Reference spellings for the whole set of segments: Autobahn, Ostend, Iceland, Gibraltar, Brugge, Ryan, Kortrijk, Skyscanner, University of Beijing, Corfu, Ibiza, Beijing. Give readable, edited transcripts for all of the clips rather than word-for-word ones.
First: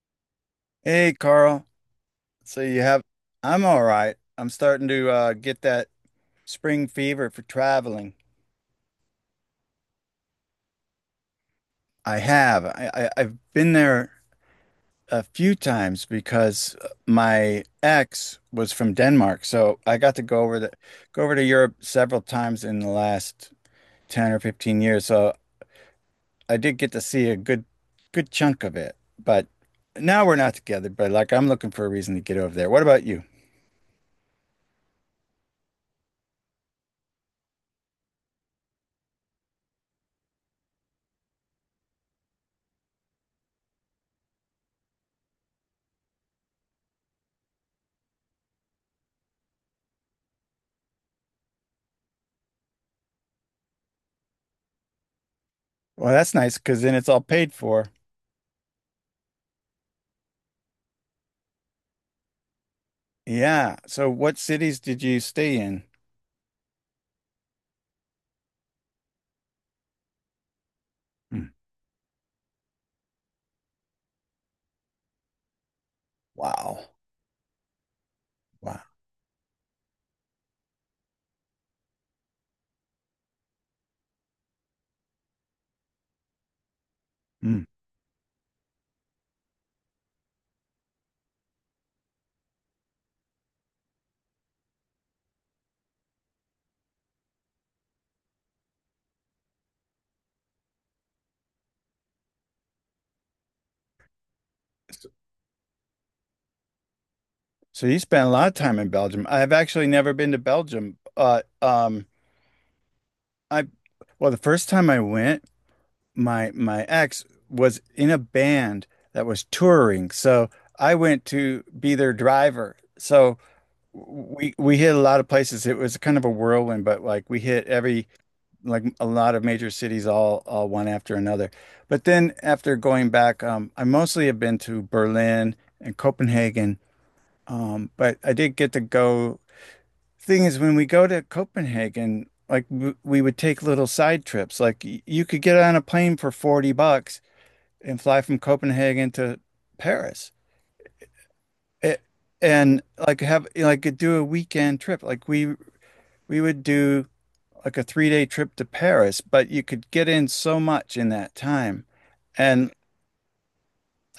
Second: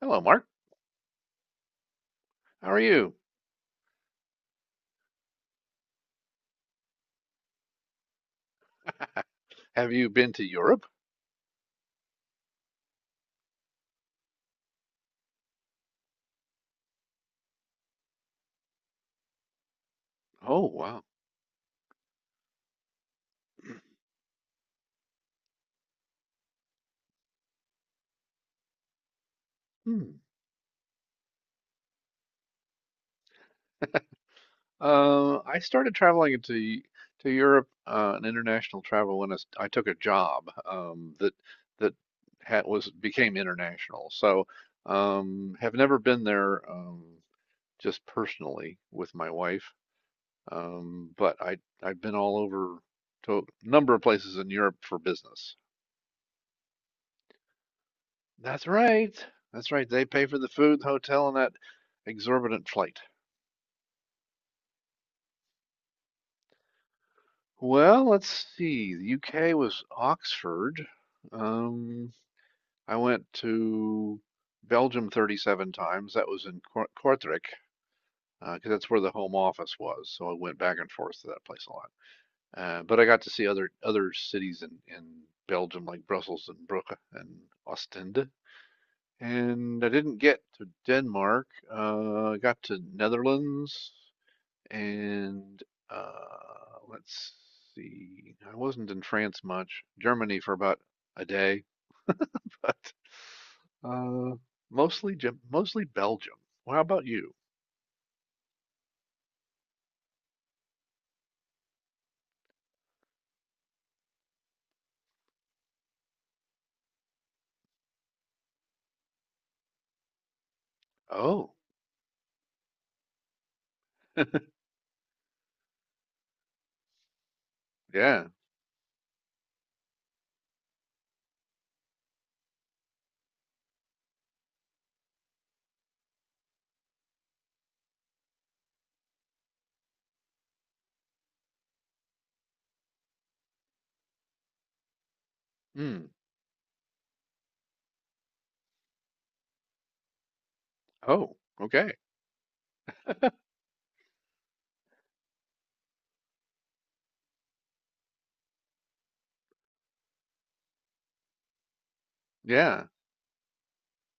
Hello, Mark. Hey, Carl. So How are you have, you? I'm all right. I'm starting to get that spring fever for traveling. Have you been to Europe? I have. I've been there a few times because my ex was from Denmark. So I got to go over Oh, wow. go over to Europe several times in the last 10 or 15 years. So I did get to see a good chunk of it. But Hmm. now we're not together, but like I'm looking for a reason to get over there. What about you? I started traveling to Europe, an international travel when I took a job um, that that was became international. So, have never been there just personally with my wife, but I've been all over to a number of places in Europe for business. Well, that's nice because then it's all paid for. That's right. That's right. They pay for the food, the hotel, and that exorbitant flight. Yeah. So what cities did you stay in? Well, let's see. The UK was Oxford. Mm. Um, I went to Belgium 37 times. That was in Wow. Kortrijk, 'cause Wow. that's where the home office was. So I went back and forth to that place a lot. But I got to see other cities in Belgium, like Brussels and Brugge and Mm. Ostend. And I didn't get to Denmark. I got to Netherlands and let's see. I wasn't in France much. Germany for about a day, but uh, So, mostly mostly Belgium. Well, how about you? so you spent a lot of time in Belgium. I've actually never been to Belgium. I, well, the first time I went, my ex was in a band that was touring. So I went Oh, to be their driver. So we hit a lot of places. It was kind of a whirlwind, but like we hit every yeah. like a lot of major cities all one after another. But then after going back, I mostly have been to Berlin and Copenhagen. But I did get to go. Thing is, when we go to Copenhagen, like w we would take little side trips. Like y you could get on a Mm. plane for $40 and fly from Copenhagen to Paris. Oh, okay. It, and Like have like do a weekend trip. Like we would do like a 3 day trip to Paris, but you could get in so much in that time. And Yeah.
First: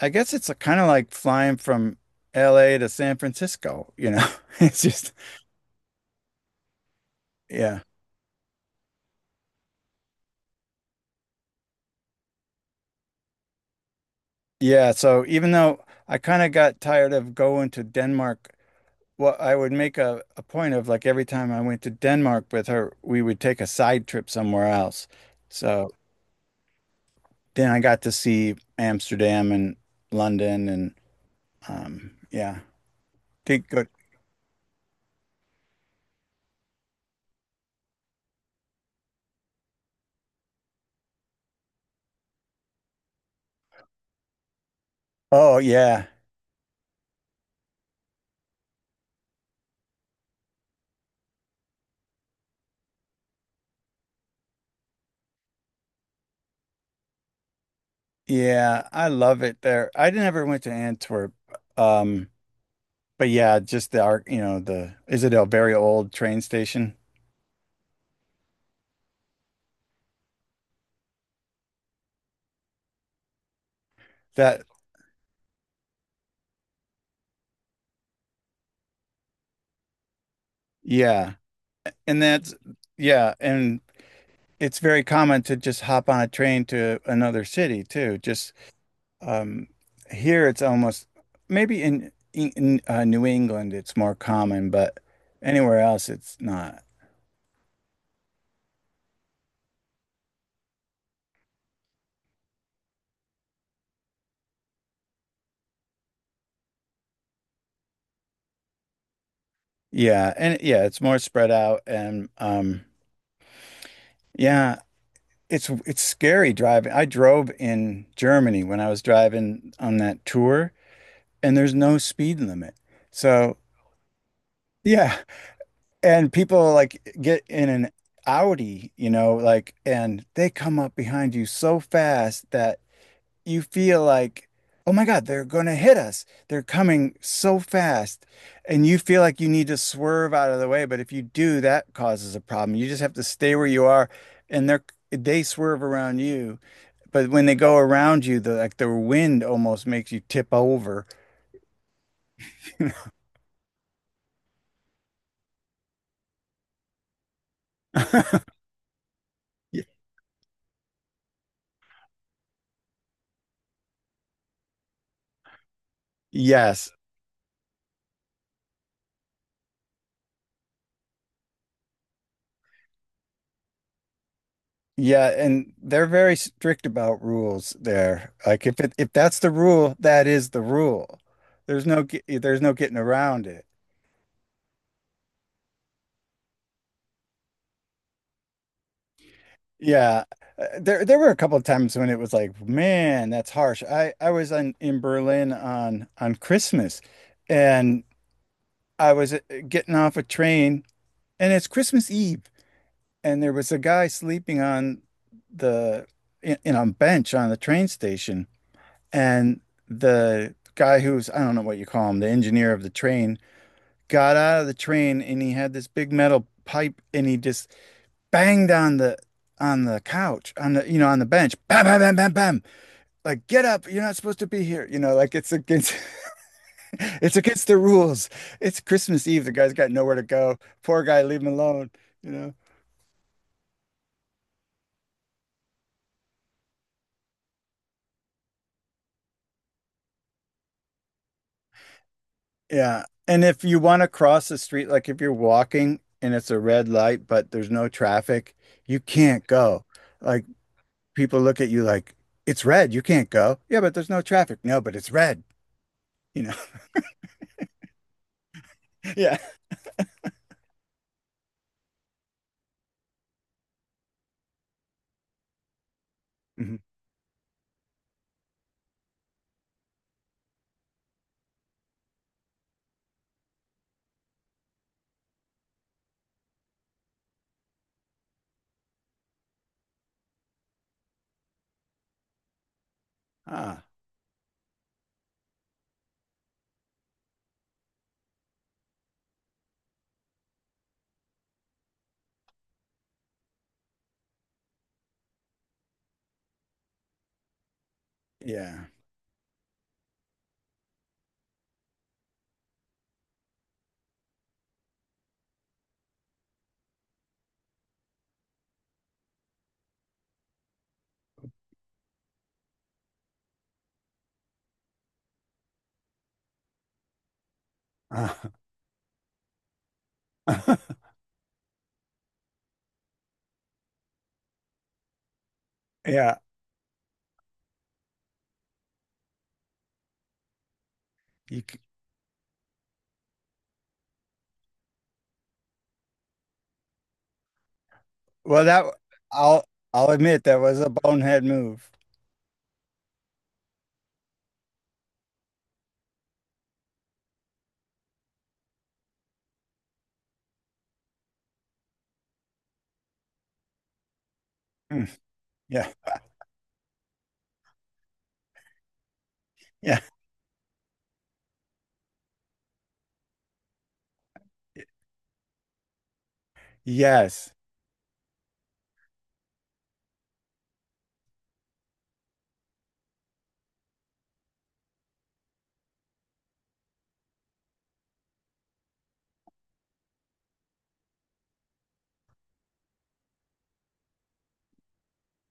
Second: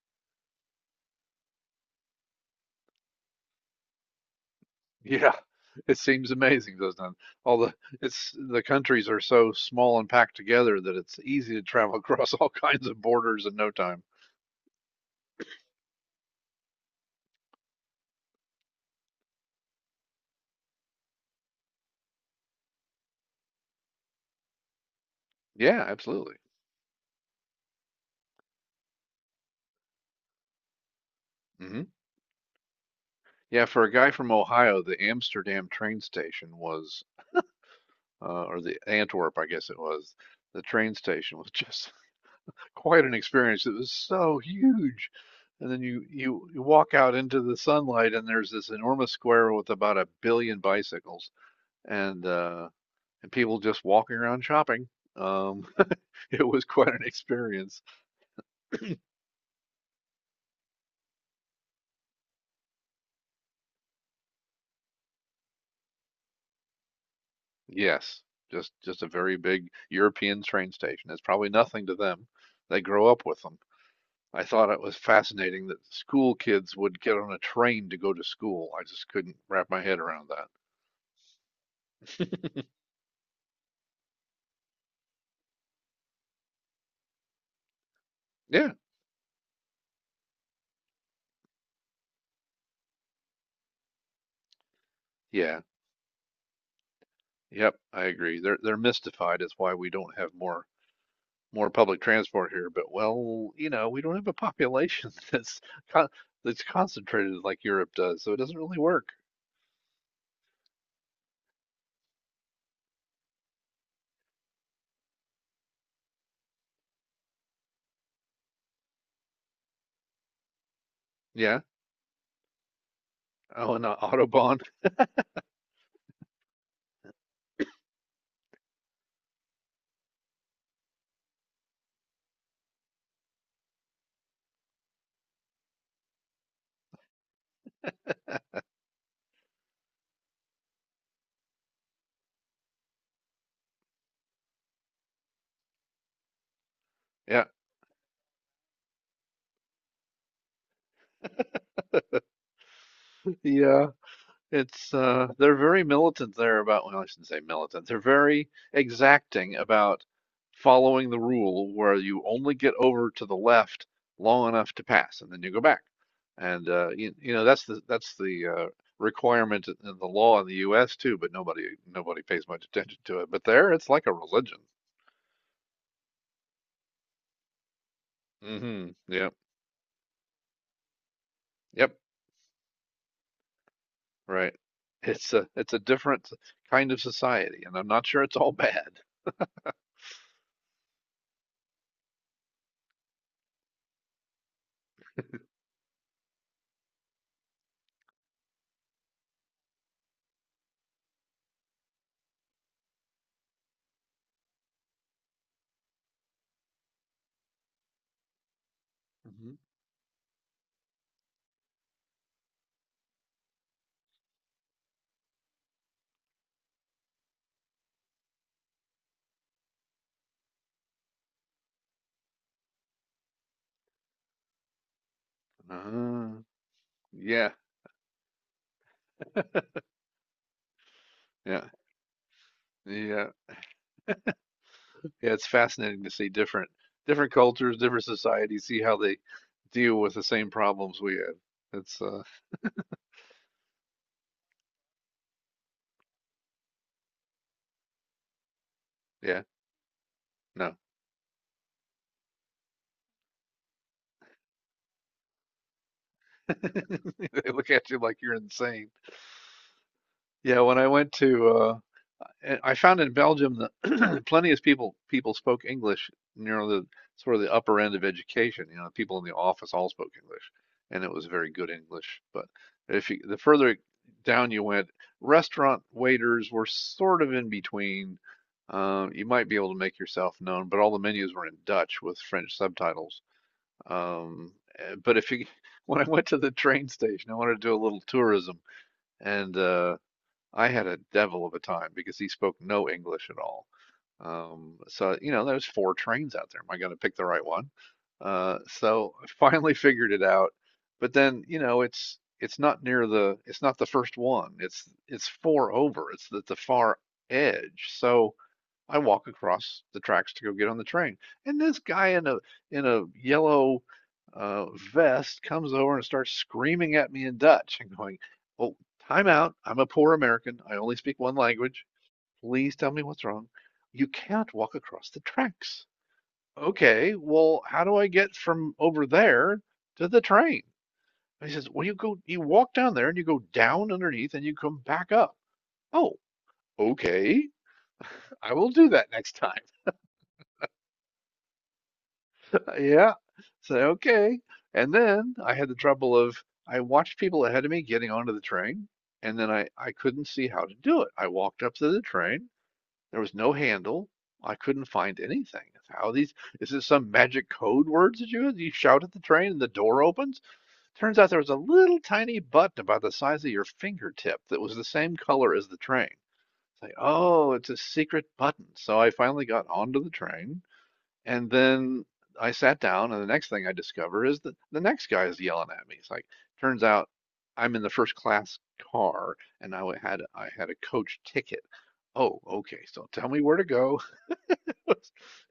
I guess it's kind of like flying from LA to San Francisco, you know? It's just, Yeah. It seems amazing, doesn't it? All the yeah. it's the countries are so small and packed together that it's easy to travel across all kinds of borders in no time. Yeah. So even though I kind of got tired of going to Denmark, well, I would make a point of like every time I went to Denmark with her, we would take a side trip somewhere else. Yeah, So absolutely. then I got to see Amsterdam and London and Hmm. Yeah, Yeah, did for good. a guy from Ohio, the Amsterdam train station was, or the Antwerp, I guess it was, the train station was just quite an experience. It was so huge. Oh And then yeah. You walk out into the sunlight, and there's this enormous square with about a billion bicycles and uh, and people just walking around shopping. Um, it was quite an experience. Yeah, I love it there. I never went to Antwerp. Um, but yeah, just the art, you know, the is it a very old train station? Yes, just a very big European train station. It's probably nothing to them. They grow up with them. I That thought it was fascinating that school kids would get on a train to go to school. I just couldn't wrap my head around that. yeah. And that's yeah, and it's very common to just hop on a train to another city too. Just Yeah, um here it's almost maybe in New England it's more common, but yeah, anywhere else it's not. yep, I agree. They're mystified is why we don't have more more public transport here. But well, you know, we don't have a population con that's concentrated like Europe does, so it doesn't really work. Yeah, it's more spread out and yeah, it's scary driving. I drove in Germany when I was driving on that tour, and Yeah. there's no speed limit. So, Oh, and Autobahn. yeah, and people like get in an Audi, you know, like and they come up behind you so fast that you feel like, "Oh my God, they're going to hit us. They're coming so fast." And you feel like you need to swerve out of the way, but if you do, that causes a problem. You just have to stay where you are and they're they swerve around you but when Yeah. they go around you, the like the wind almost makes you tip over. Yeah. It's they're very militant there about, well, I shouldn't say militant. They're very exacting Y- about following the rule where you only get over to the left long enough to pass, and then you go back. And Yes. You know that's the requirement in the law in the U.S. too, but nobody pays much attention to it. But there, it's like a religion. Yeah, and they're very strict about rules there. Mm Like hmm if Yep. that's the rule, that is the rule. Yep. There's no getting around it. Right. It's a different kind of society, and I'm not sure it's all bad. Yeah. There were a couple of times when it was like, man, that's harsh. I was on in Berlin on Christmas and I was getting off a train and it's Christmas Eve and there was a guy sleeping on the in a bench on the train station Mm and the guy who's I don't know what you call him the engineer of the train got out of the train and he had this big metal pipe and he just banged on the couch on the on the bench bam bam bam bam bam like get up you're not supposed to be here you know like it's against hmm it's yeah. against the rules it's Christmas Eve the guy's got nowhere to go poor guy leave him Yeah. alone you know. Yeah, yeah, it's fascinating to see different different cultures, different societies, see how they deal with the same problems we have. It's Yeah. And if you want to cross the street, like if you're walking and it's a red light, but there's no traffic, you yeah, can't go. Like no, people look at you like, it's red, you can't go. Yeah, but there's no traffic. No, but it's red, you know. they look at you like you're insane. Yeah. Yeah, when I went to I found in Belgium that plenty of people spoke English. You know, Mhm. the sort of the upper end of education. You know, people in the office all spoke English, and it was very good English. But if you, the further down you went, restaurant waiters were sort of in between. You might be able to make yourself known, but all the menus were in Dutch with French subtitles. Ah, Um, eh, but if you, when I went to the train station, I wanted to do a little tourism, and I had a devil of a time because he spoke no English at all. So, you know, there's four trains out there. Am I going to pick the right one? Yeah. So I finally figured it out. But then, you know, it's not near the it's not the first one. It's four over. It's at the far edge. So I walk across the tracks to go get on the train, and this guy in a yellow uh, vest comes over and starts screaming at me in Dutch and going, Ah. "Oh, time out! I'm a poor American. I only speak one language. Please tell me what's wrong. You can't walk across the tracks." Yeah. Okay, well, how do I get from over there to the train? And he You, says, c- "Well, you walk down there and you go down underneath and you come back up." Oh, okay, I well, will that do that next time. I'll admit that was a bonehead move. Yeah. So, okay. And then I had the trouble of I watched people ahead of me getting onto the train, and then I couldn't see how to do it. I walked up to the train. There was no handle. I couldn't Mm, find anything. yeah. How these, is this some magic code words that you shout at the train and the Yeah. door opens? Turns out there was a little tiny button about the size of your fingertip that was the same color as the train. It's like, oh, Yes. it's a secret button. So I finally got onto the train and then I sat down, and the next thing I discover is that the next guy is yelling at me. It's like, turns out I'm in the first class car, and I had a coach ticket. Oh, okay. So tell me where to go.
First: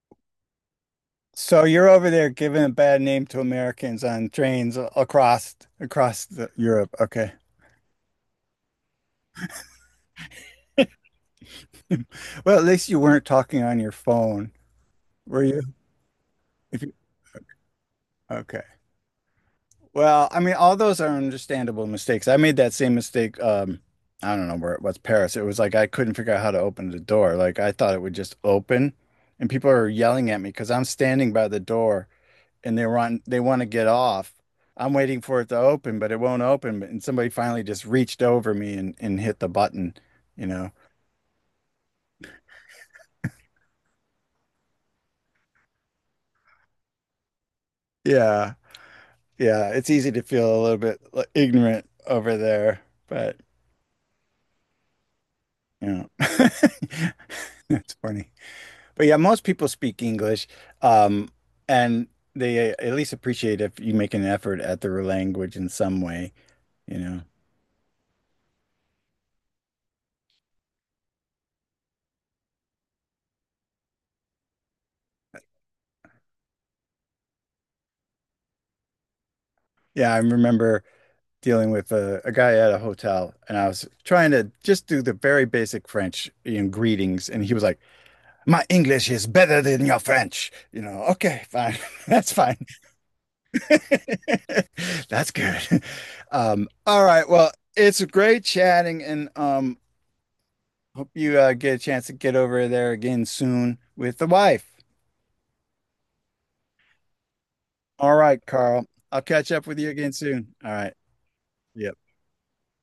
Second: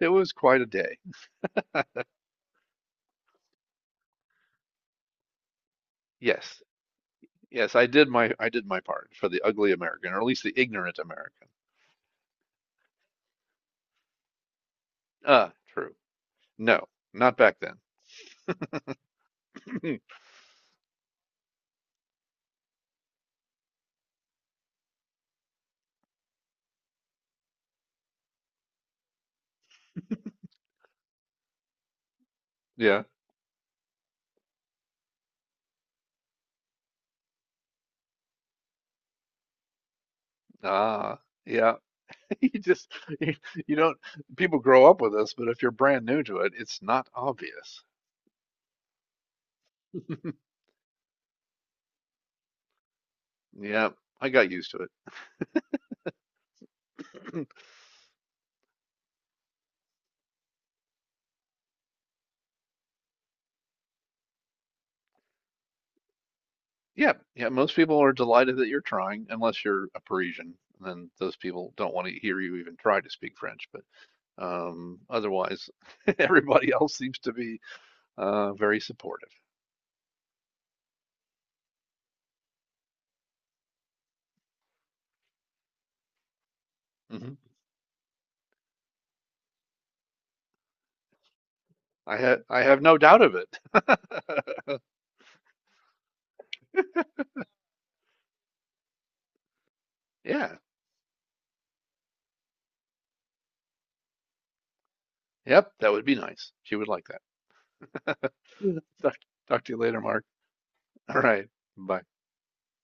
It was quite a day. So you're over there giving a bad name to Americans on trains across the, Yes, Europe. Okay. yes, I did my part for the ugly American, or at least the ignorant American. Well, at least you weren't talking on your phone, were Ah, you? true. If No, you, not back then. okay. Well, I mean, all those are understandable mistakes. I made that same mistake. I don't know where it was, Paris. It was like I couldn't figure out how to open the door. Like I thought it would just open, and people are yelling at me because I'm standing by the door. And Yeah. They want to get off. I'm waiting for it to open, but it won't open. And somebody finally just reached over me and hit the button, you know. Ah, yeah. You just you, you don't people grow up with this, but if you're brand new to it, it's not obvious. Yeah. Yeah. It's easy to feel a little bit like, ignorant over there, but Yeah, I got used to you know, it. it's funny. But yeah, most people speak English, um, and they at least appreciate if you make an effort at their language in some way, you Yeah, know. yeah, most people are delighted that you're trying, unless you're a Parisian. Then those people don't want to hear you even try to speak French. But otherwise, everybody else seems to be very supportive. Yeah, I remember dealing with a guy at a hotel, and I was trying to just do the very basic French you know, greetings, Hmm. and he was like, "My English is better than your French." You know, okay, fine, that's fine, I have no doubt of it. that's good. All right, well, it's great chatting, and Yeah, hope you get a chance to get over there again soon with the wife. yep, that would be nice. She would like All that. right, Carl, Talk, I'll catch talk up to you with you later, again Mark. soon. All right, All right, yeah. bye.